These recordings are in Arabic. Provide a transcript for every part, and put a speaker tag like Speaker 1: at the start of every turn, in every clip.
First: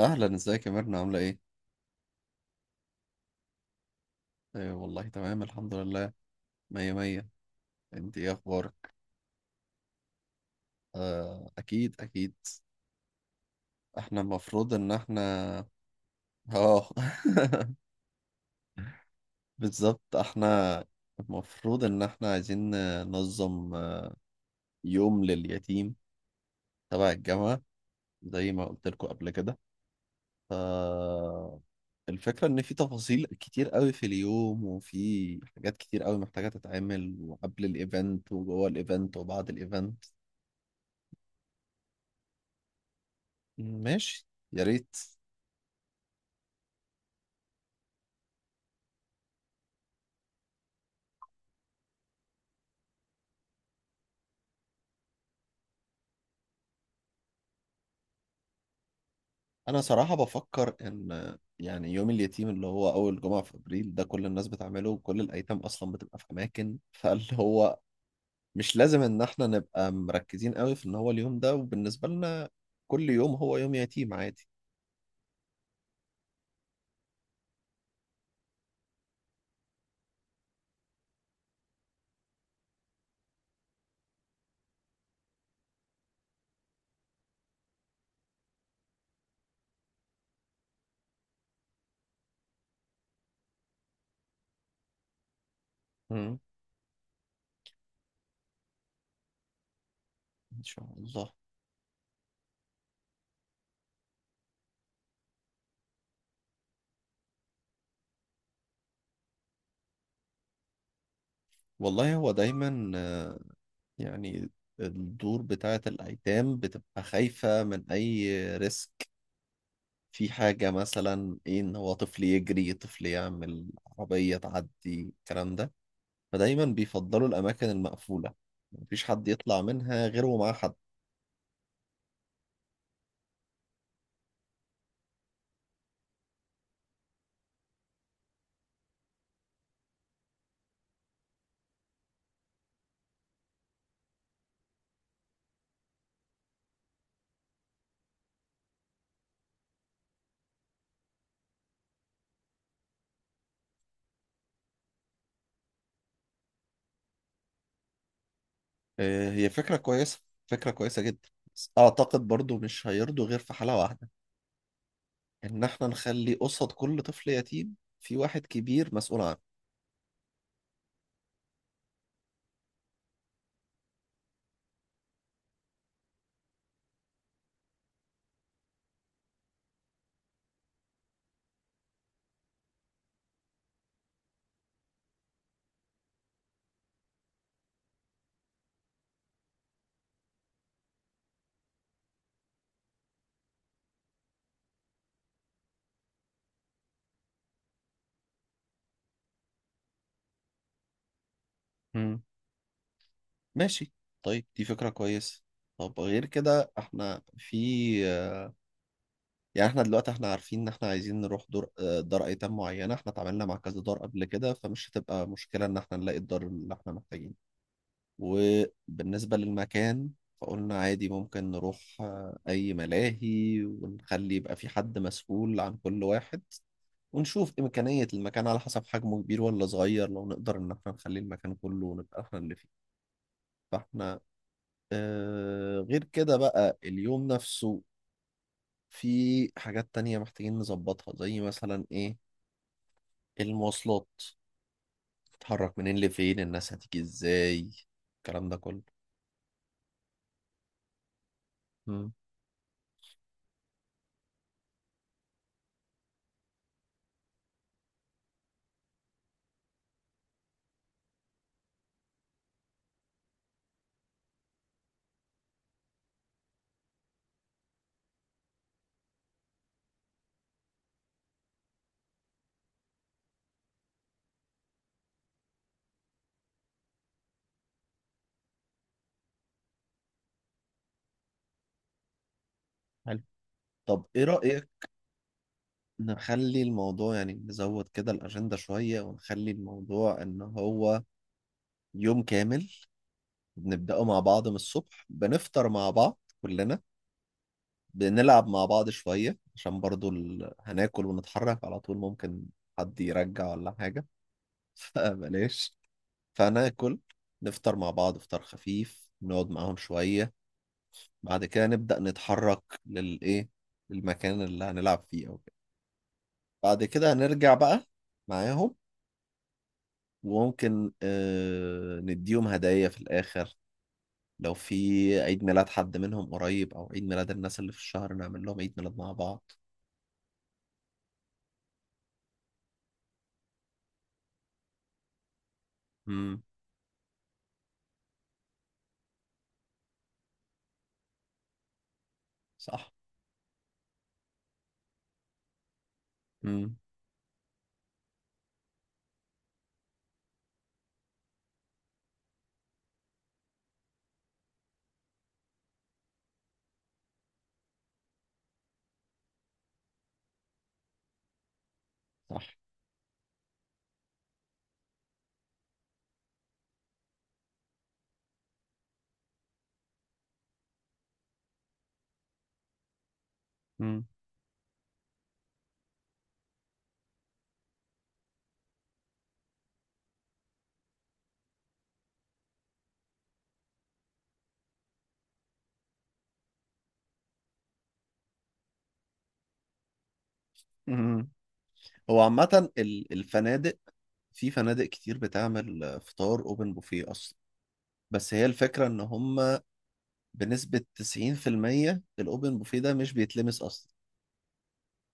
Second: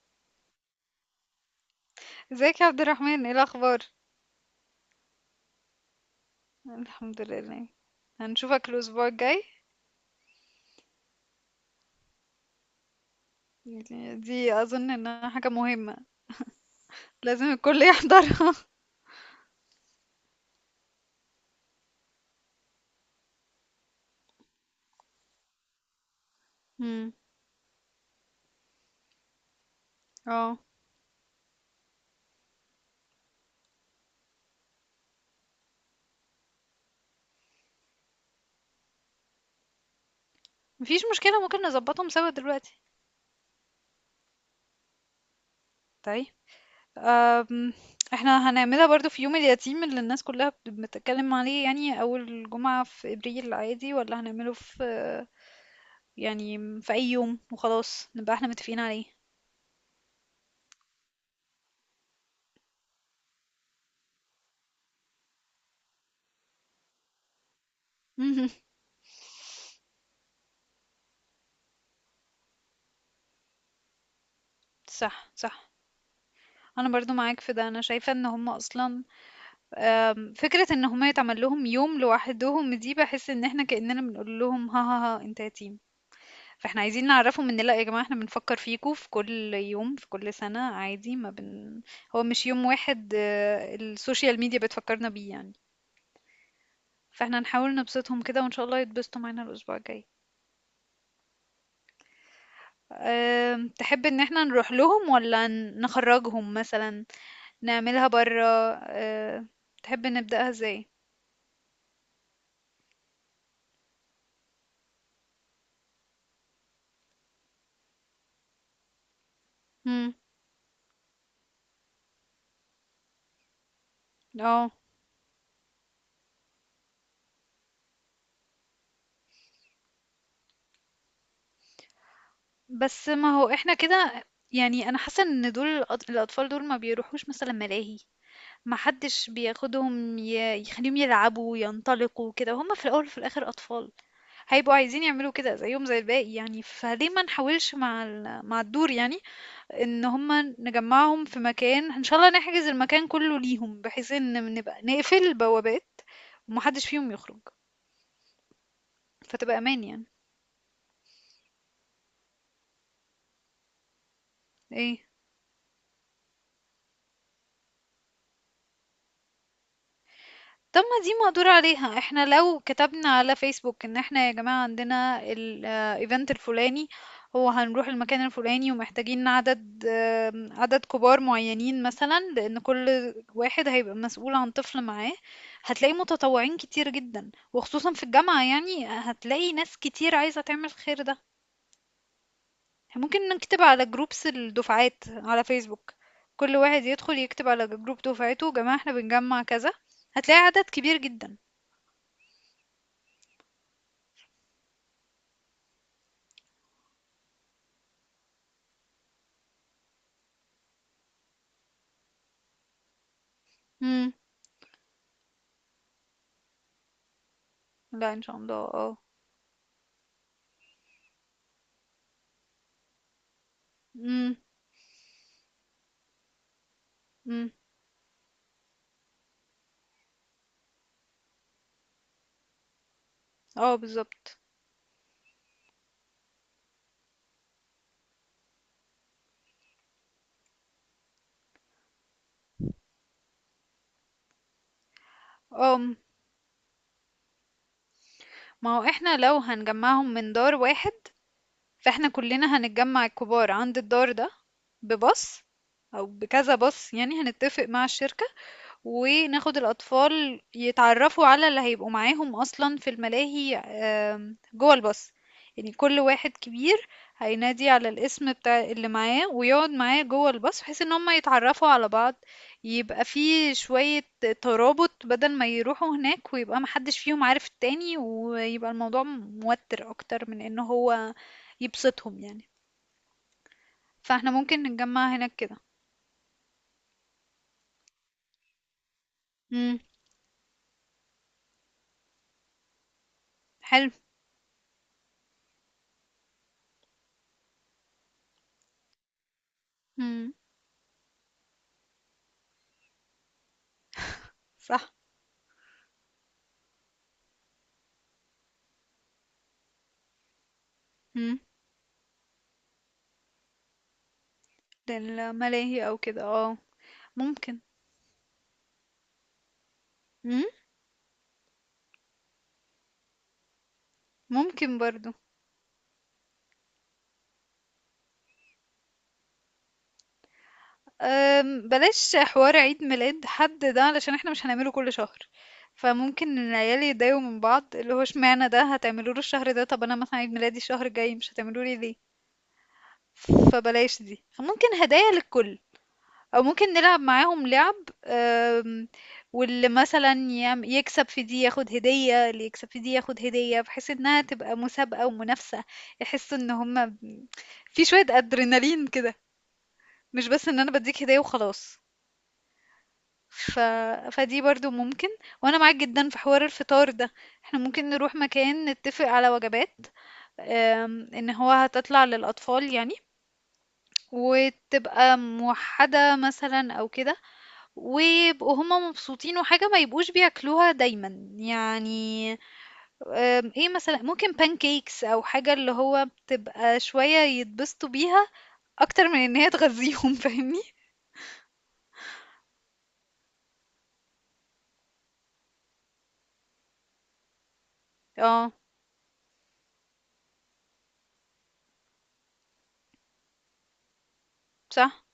Speaker 1: اهلا، ازيك يا ميرنا، عامله ايه؟
Speaker 2: ازيك يا عبد الرحمن؟ ايه الاخبار؟
Speaker 1: أيوة والله تمام الحمد لله. مية
Speaker 2: الحمد
Speaker 1: مية.
Speaker 2: لله.
Speaker 1: انت ايه
Speaker 2: هنشوفك
Speaker 1: اخبارك؟
Speaker 2: الاسبوع الجاي.
Speaker 1: آه اكيد اكيد.
Speaker 2: يعني
Speaker 1: احنا
Speaker 2: دي
Speaker 1: المفروض
Speaker 2: اظن
Speaker 1: ان
Speaker 2: انها حاجه
Speaker 1: احنا
Speaker 2: مهمه،
Speaker 1: اه
Speaker 2: لازم الكل يحضرها.
Speaker 1: بالظبط. احنا المفروض ان احنا عايزين ننظم يوم لليتيم تبع
Speaker 2: امم.
Speaker 1: الجامعه، زي ما قلت لكم قبل كده. ف
Speaker 2: اه.
Speaker 1: الفكره ان في تفاصيل كتير قوي في اليوم، وفي حاجات كتير قوي محتاجه تتعمل، وقبل الايفنت وجوه الايفنت وبعد الايفنت.
Speaker 2: مفيش مشكله، ممكن نظبطهم سوا دلوقتي.
Speaker 1: ماشي، يا ريت.
Speaker 2: طيب. أم. احنا هنعملها برضو في يوم اليتيم اللي الناس كلها بتتكلم عليه، يعني اول جمعه في ابريل، عادي، ولا هنعمله في، يعني في اي يوم وخلاص نبقى احنا متفقين عليه؟
Speaker 1: انا صراحة بفكر ان يعني يوم اليتيم اللي هو اول جمعة في ابريل ده كل الناس بتعمله، وكل الايتام اصلا بتبقى في اماكن، فاللي هو
Speaker 2: مهم.
Speaker 1: مش لازم ان احنا نبقى مركزين قوي في ان هو اليوم ده، وبالنسبة لنا كل يوم هو يوم يتيم عادي.
Speaker 2: صح صح، انا برضو معاك في ده، انا شايفة ان هم اصلا، فكرة ان هما يتعمل لهم يوم لوحدهم دي بحس ان احنا كأننا بنقول لهم ها ها ها انت يتيم. فاحنا عايزين نعرفهم ان لا يا جماعة، احنا بنفكر فيكوا في كل يوم في كل سنة عادي، ما بن هو مش يوم واحد، السوشيال ميديا بتفكرنا بيه يعني.
Speaker 1: مم.
Speaker 2: فاحنا نحاول نبسطهم كده، وان شاء الله يتبسطوا معانا الاسبوع الجاي.
Speaker 1: ان شاء الله.
Speaker 2: تحب ان احنا نروح لهم ولا نخرجهم مثلا، نعملها برا؟ آه، تحب نبدأها ازاي؟
Speaker 1: والله هو دايما يعني الدور بتاعة الايتام بتبقى خايفة من اي ريسك.
Speaker 2: مم.
Speaker 1: في حاجة مثلا إيه، إن هو طفل يجري، طفل يعمل عربية
Speaker 2: اه.
Speaker 1: تعدي، الكلام ده. فدايما بيفضلوا الأماكن المقفولة، مفيش حد يطلع منها غير ومعاه حد.
Speaker 2: بس ما هو احنا كده، يعني انا حاسه ان دول الاطفال دول ما بيروحوش مثلا ملاهي، ما حدش بياخدهم يخليهم يلعبوا ينطلقوا كده. هما في الاول وفي الاخر اطفال، هيبقوا عايزين يعملوا كده زيهم زي الباقي، يعني فليه ما نحاولش مع مع الدور، يعني ان هما نجمعهم في مكان، ان شاء الله نحجز المكان كله ليهم بحيث ان نبقى نقفل البوابات ومحدش فيهم يخرج،
Speaker 1: آه، هي
Speaker 2: فتبقى
Speaker 1: فكرة
Speaker 2: امان يعني.
Speaker 1: كويسة. فكرة كويسة جدا. بس أعتقد برضو مش هيرضوا غير في حالة واحدة،
Speaker 2: ايه؟
Speaker 1: إن إحنا نخلي قصاد كل طفل يتيم في واحد كبير مسؤول عنه.
Speaker 2: طب ما دي مقدور عليها، احنا لو كتبنا على فيسبوك ان احنا يا جماعة عندنا الايفنت الفلاني، هو هنروح المكان الفلاني ومحتاجين عدد كبار معينين، مثلا لان كل واحد هيبقى مسؤول عن طفل معاه، هتلاقي متطوعين كتير جدا، وخصوصا في الجامعة يعني هتلاقي ناس كتير عايزة تعمل الخير ده. ممكن نكتب على جروبس الدفعات على فيسبوك، كل واحد يدخل يكتب على جروب دفعته يا جماعة احنا بنجمع كذا، هتلاقي عدد كبير جدا.
Speaker 1: مم. ماشي. طيب دي فكرة كويسة. طب غير كده إحنا في، يعني احنا دلوقتي احنا عارفين ان احنا عايزين نروح دور، دار ايتام معينه. احنا اتعاملنا مع كذا دار
Speaker 2: مم.
Speaker 1: قبل كده، فمش هتبقى مشكله ان احنا نلاقي الدار اللي احنا محتاجينه.
Speaker 2: لأ إن شاء الله آه.
Speaker 1: وبالنسبه للمكان، فقلنا عادي ممكن نروح اي ملاهي، ونخلي
Speaker 2: إمم.
Speaker 1: يبقى في حد مسؤول عن كل واحد.
Speaker 2: إمم.
Speaker 1: ونشوف إمكانية المكان على حسب حجمه كبير ولا صغير، لو نقدر إن احنا نخلي المكان كله ونبقى احنا اللي فيه.
Speaker 2: آه
Speaker 1: فاحنا
Speaker 2: بالضبط.
Speaker 1: غير كده بقى اليوم نفسه، في حاجات تانية محتاجين نظبطها، زي مثلا إيه، المواصلات، تتحرك منين
Speaker 2: آمم.
Speaker 1: لفين، الناس هتيجي ازاي، الكلام ده
Speaker 2: ما
Speaker 1: كله.
Speaker 2: هو إحنا لو هنجمّعهم من دار واحد، فإحنا
Speaker 1: امم.
Speaker 2: كُلّنا هنتجمّع الكبار عند الدار ده، بباص أو بكذا باص يعني، هنتّفق مع الشركة وناخد الأطفال يتعرفوا على اللي هيبقوا معاهم أصلا في الملاهي جوه الباص. يعني كل واحد كبير هينادي على الاسم بتاع اللي معاه ويقعد معاه جوه الباص بحيث ان هم يتعرفوا على بعض، يبقى فيه شوية ترابط، بدل ما يروحوا هناك ويبقى محدش فيهم عارف التاني ويبقى الموضوع موتر أكتر من ان هو يبسطهم يعني.
Speaker 1: حلو. طب ايه
Speaker 2: فاحنا ممكن
Speaker 1: رأيك
Speaker 2: نتجمع هناك كده.
Speaker 1: نخلي الموضوع، يعني نزود كده الأجندة شوية، ونخلي
Speaker 2: امم.
Speaker 1: الموضوع إن هو يوم كامل.
Speaker 2: حلو.
Speaker 1: بنبدأه مع بعض من الصبح، بنفطر مع بعض كلنا، بنلعب مع بعض شوية، عشان برضو
Speaker 2: امم.
Speaker 1: ال هناكل ونتحرك على طول، ممكن حد يرجع ولا حاجة.
Speaker 2: صح.
Speaker 1: فبلاش. فهناكل، نفطر مع بعض فطار خفيف، نقعد معاهم شوية، بعد كده نبدأ نتحرك للإيه، للمكان اللي هنلعب فيه أو كده.
Speaker 2: للملاهي أو كده.
Speaker 1: بعد كده هنرجع
Speaker 2: ممكن.
Speaker 1: بقى معاهم.
Speaker 2: إمم.
Speaker 1: وممكن آه نديهم هدايا في الآخر. لو في
Speaker 2: ممكن برضه.
Speaker 1: عيد ميلاد حد منهم قريب، أو عيد ميلاد الناس اللي في الشهر، نعمل لهم عيد ميلاد مع بعض.
Speaker 2: بلاش حوار عيد ميلاد حد ده، علشان إحنا مش هنعمله كل شهر، فممكن
Speaker 1: امم.
Speaker 2: العيال يتضايقوا من بعض، اللي هو اشمعنى ده هتعملوه له الشهر ده، طب أنا مثلًا عيد ميلادي الشهر الجاي مش هتعملوه لي ليه؟
Speaker 1: صح.
Speaker 2: فبلاش دي، ممكن هدايا للكل. او ممكن
Speaker 1: امم.
Speaker 2: نلعب معاهم لعب. آم، واللي مثلا يكسب في دي ياخد هدية، اللي يكسب في دي ياخد هدية، بحيث انها تبقى مسابقة ومنافسة، يحسوا ان هما في شوية ادرينالين كده، مش بس ان انا بديك هدية وخلاص.
Speaker 1: صح.
Speaker 2: ف... فدي برضو ممكن. وانا معاك جدا في حوار الفطار ده، احنا ممكن نروح مكان نتفق على وجبات، ان هو هتطلع للاطفال يعني،
Speaker 1: امم.
Speaker 2: وتبقى موحدة مثلا او كده، ويبقوا هُم مبسوطين وحاجة ما يبقوش بياكلوها دايمًا، يعني آمم إيه مثلًا ممكن pancakes أو حاجة اللي هو بتبقى شوية يتبسطوا بيها أكتر من إن هي تغذّيهم فاهمني؟
Speaker 1: امم. هو عامة الفنادق، في فنادق كتير بتعمل آه، فطار أوبن بوفيه أصلا. بس هي
Speaker 2: آه.
Speaker 1: الفكرة إن هم بنسبة 90% الأوبن بوفيه ده مش بيتلمس أصلا.
Speaker 2: صح.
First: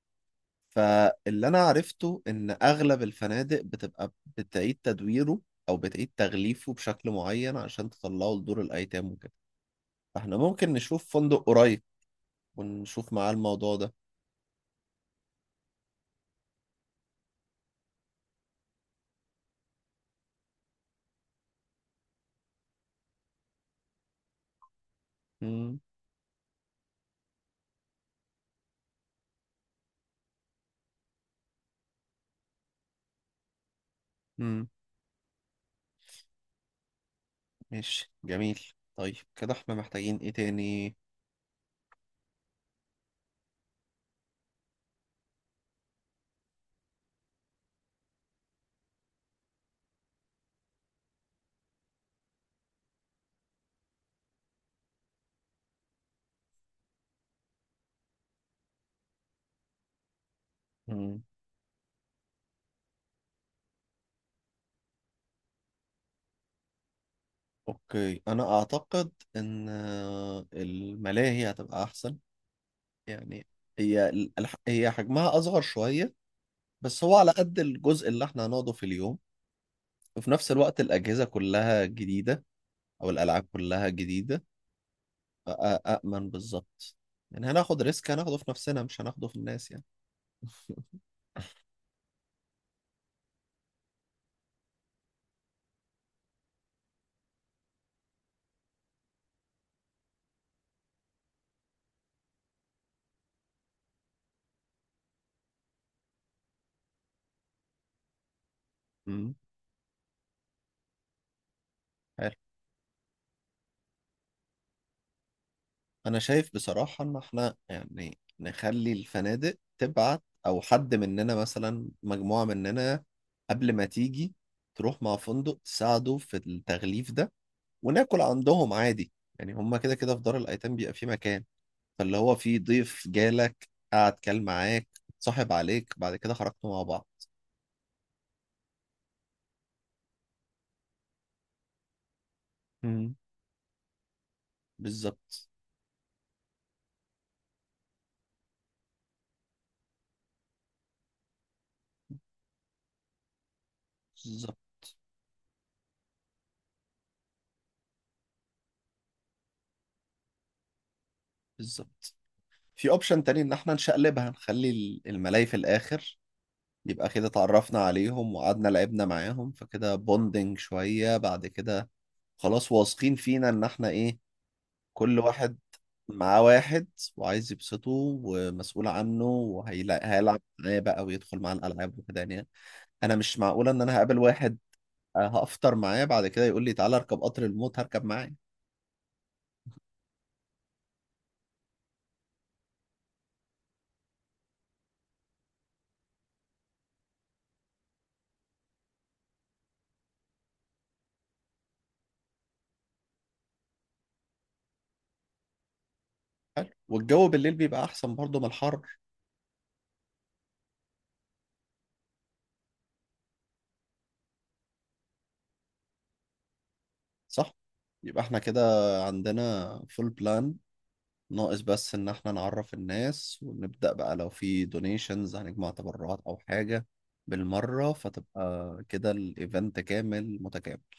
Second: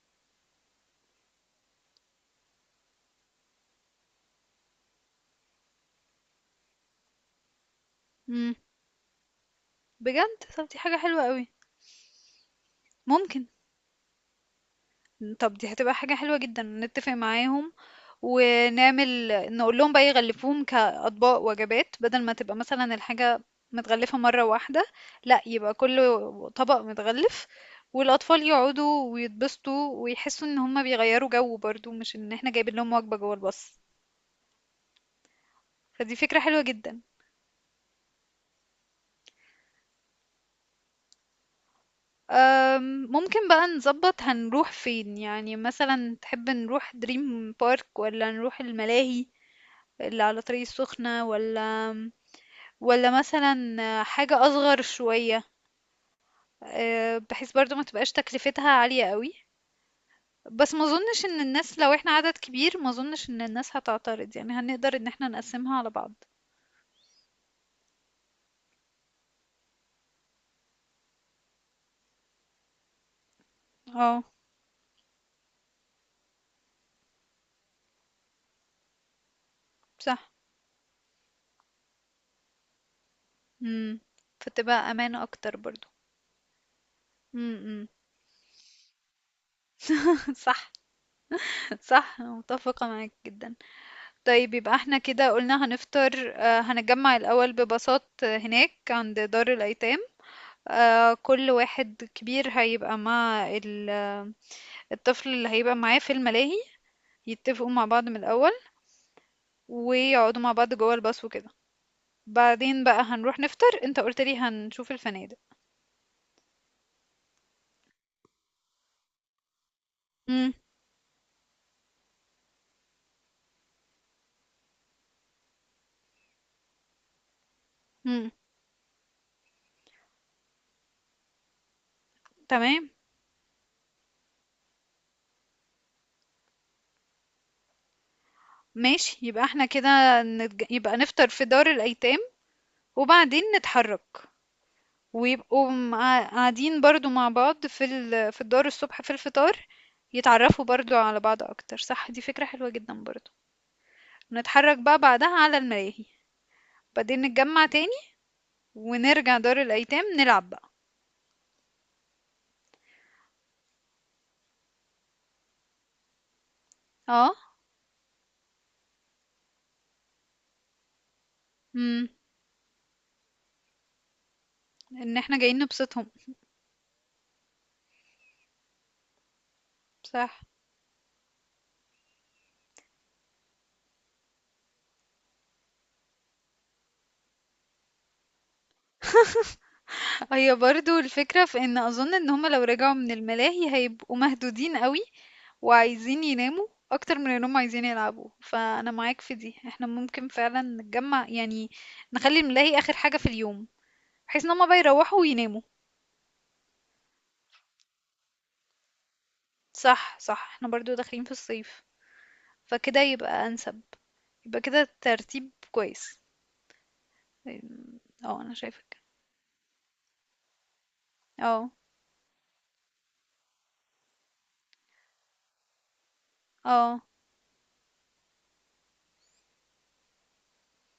Speaker 1: فاللي انا عرفته ان اغلب الفنادق بتبقى بتعيد تدويره، او بتعيد تغليفه بشكل معين عشان تطلعه
Speaker 2: إمم.
Speaker 1: لدور الايتام وكده. فاحنا
Speaker 2: بجد؟ طَب
Speaker 1: ممكن
Speaker 2: دي حاجة
Speaker 1: نشوف
Speaker 2: حلوة
Speaker 1: فندق
Speaker 2: أوي.
Speaker 1: قريب، ونشوف معاه
Speaker 2: ممكن.
Speaker 1: الموضوع ده.
Speaker 2: طب دي هتبقى حاجة حلوة جدا، نتفق معاهم ونعمل، نقول لهم بقى يغلفوهم كأطباق وجبات بدل ما تبقى مثلا الحاجة متغلفة مرة واحدة، لا يبقى
Speaker 1: مم.
Speaker 2: كل طبق متغلف، والأطفال يقعدوا ويتبسطوا ويحسوا إن هما بيغيروا جو برضو مش إن احنا جايبين لهم وجبة جوه الباص.
Speaker 1: مم.
Speaker 2: فدي فكرة حلوة جدا.
Speaker 1: ماشي، جميل. طيب كده احنا محتاجين ايه تاني؟
Speaker 2: ممكن بقى نظبط هنروح فين، يعني مثلا تحب نروح دريم بارك ولا نروح الملاهي اللي على طريق السخنة، ولا والّا مثلًا حاجة أصغر شوية، بحيث برضه ما تبقاش تكلفتها عالية أوي، بس ما
Speaker 1: مم.
Speaker 2: أظنش إن الناس لو إحنا عدد كبير، ما أظنش إن الناس هتعترض، يعني هنقدر إن إحنا نقسّمها على بعض.
Speaker 1: اوكي، انا اعتقد ان الملاهي هتبقى احسن، يعني هي
Speaker 2: آه.
Speaker 1: هي حجمها اصغر شوية، بس هو على قد الجزء اللي احنا هنقعده في اليوم. وفي
Speaker 2: صح.
Speaker 1: نفس الوقت الأجهزة كلها جديدة، أو الألعاب كلها
Speaker 2: إمم.
Speaker 1: جديدة.
Speaker 2: فتبقى أمان أكتر برضه.
Speaker 1: فأأمن بالظبط، يعني
Speaker 2: إمم.
Speaker 1: هناخد
Speaker 2: إمم.
Speaker 1: ريسك، هناخده في نفسنا مش هناخده في الناس يعني.
Speaker 2: صح، صح، أنا متفقة معاك جدًا. طيب يبقى إحنا كده قُلنا هنفطر، هنتجمّع الأول بباصات هناك عند دار الأيتام، كل واحد كبير هيبقى مع الطفل اللي هيبقى معاه في الملاهي، يتفقوا مع بعض من الأول
Speaker 1: امم.
Speaker 2: ويقعدوا مع بعض جوه الباص وكده.
Speaker 1: حلو.
Speaker 2: بعدين بقى هنروح نفطر، انت قلت لي هنشوف الفنادق.
Speaker 1: أنا شايف بصراحة إن إحنا يعني نخلي الفنادق تبعت،
Speaker 2: امم.
Speaker 1: أو حد مننا مثلا مجموعة مننا قبل ما تيجي تروح مع فندق، تساعده في التغليف ده، وناكل
Speaker 2: امم.
Speaker 1: عندهم عادي. يعني هما كده كده في دار الأيتام بيبقى في مكان، فاللي هو في
Speaker 2: تمام.
Speaker 1: ضيف جالك قعد كان معاك، صاحب عليك، بعد كده خرجتوا مع بعض.
Speaker 2: ماشي. يبقى احنا كده يبقى نفطر في دار الأيتام،
Speaker 1: مم.
Speaker 2: وبعدين نتحرك،
Speaker 1: بالظبط.
Speaker 2: ويبقوا قاعدين برضو مع بعض في في الدار الصبح في الفطار، يتعرفوا برضو على بعض أكتر. صح دي فكرة حلوة جدا برضو.
Speaker 1: بالظبط.
Speaker 2: نتحرك بقى بعدها على الملاهي، بعدين نتجمع تاني ونرجع دار الأيتام نلعب بقى.
Speaker 1: بالظبط. في اوبشن تاني ان احنا نشقلبها، نخلي الملاي في الاخر. يبقى كده
Speaker 2: اه.
Speaker 1: اتعرفنا عليهم وقعدنا لعبنا معاهم، فكده بوندنج شوية، بعد كده
Speaker 2: امم.
Speaker 1: خلاص واثقين فينا ان احنا ايه.
Speaker 2: ان
Speaker 1: كل
Speaker 2: احنا
Speaker 1: واحد
Speaker 2: جايين نبسطهم.
Speaker 1: معاه واحد، وعايز يبسطه، ومسؤول عنه، وهيلعب
Speaker 2: صح.
Speaker 1: معاه بقى ويدخل معاه الالعاب وكده يعني. انا مش معقولة ان انا هقابل واحد هفطر معاه، بعد كده يقول لي تعالى اركب قطر الموت، هركب معاه.
Speaker 2: هي برضو الفكرة في ان اظن ان هما لو رجعوا من الملاهي هيبقوا مهدودين قوي وعايزين يناموا اكتر من انهم عايزين يلعبوا، فانا معاك في دي، احنا ممكن فعلا نتجمع يعني نخلي الملاهي اخر حاجة في اليوم، بحيث ان هما بقى يروحوا ويناموا.
Speaker 1: حلو، والجو بالليل بيبقى احسن برضه من الحر.
Speaker 2: صح صح، احنا برضو داخلين في الصيف فكده يبقى انسب. يبقى كده ترتيب كويس.
Speaker 1: صح. يبقى احنا
Speaker 2: اه، انا
Speaker 1: كده
Speaker 2: شايفك.
Speaker 1: عندنا فول بلان. ناقص
Speaker 2: اه،
Speaker 1: بس ان احنا نعرف الناس، ونبدأ بقى لو في دونيشنز هنجمع تبرعات او حاجة
Speaker 2: اه.
Speaker 1: بالمرة، فتبقى كده الايفنت كامل متكامل.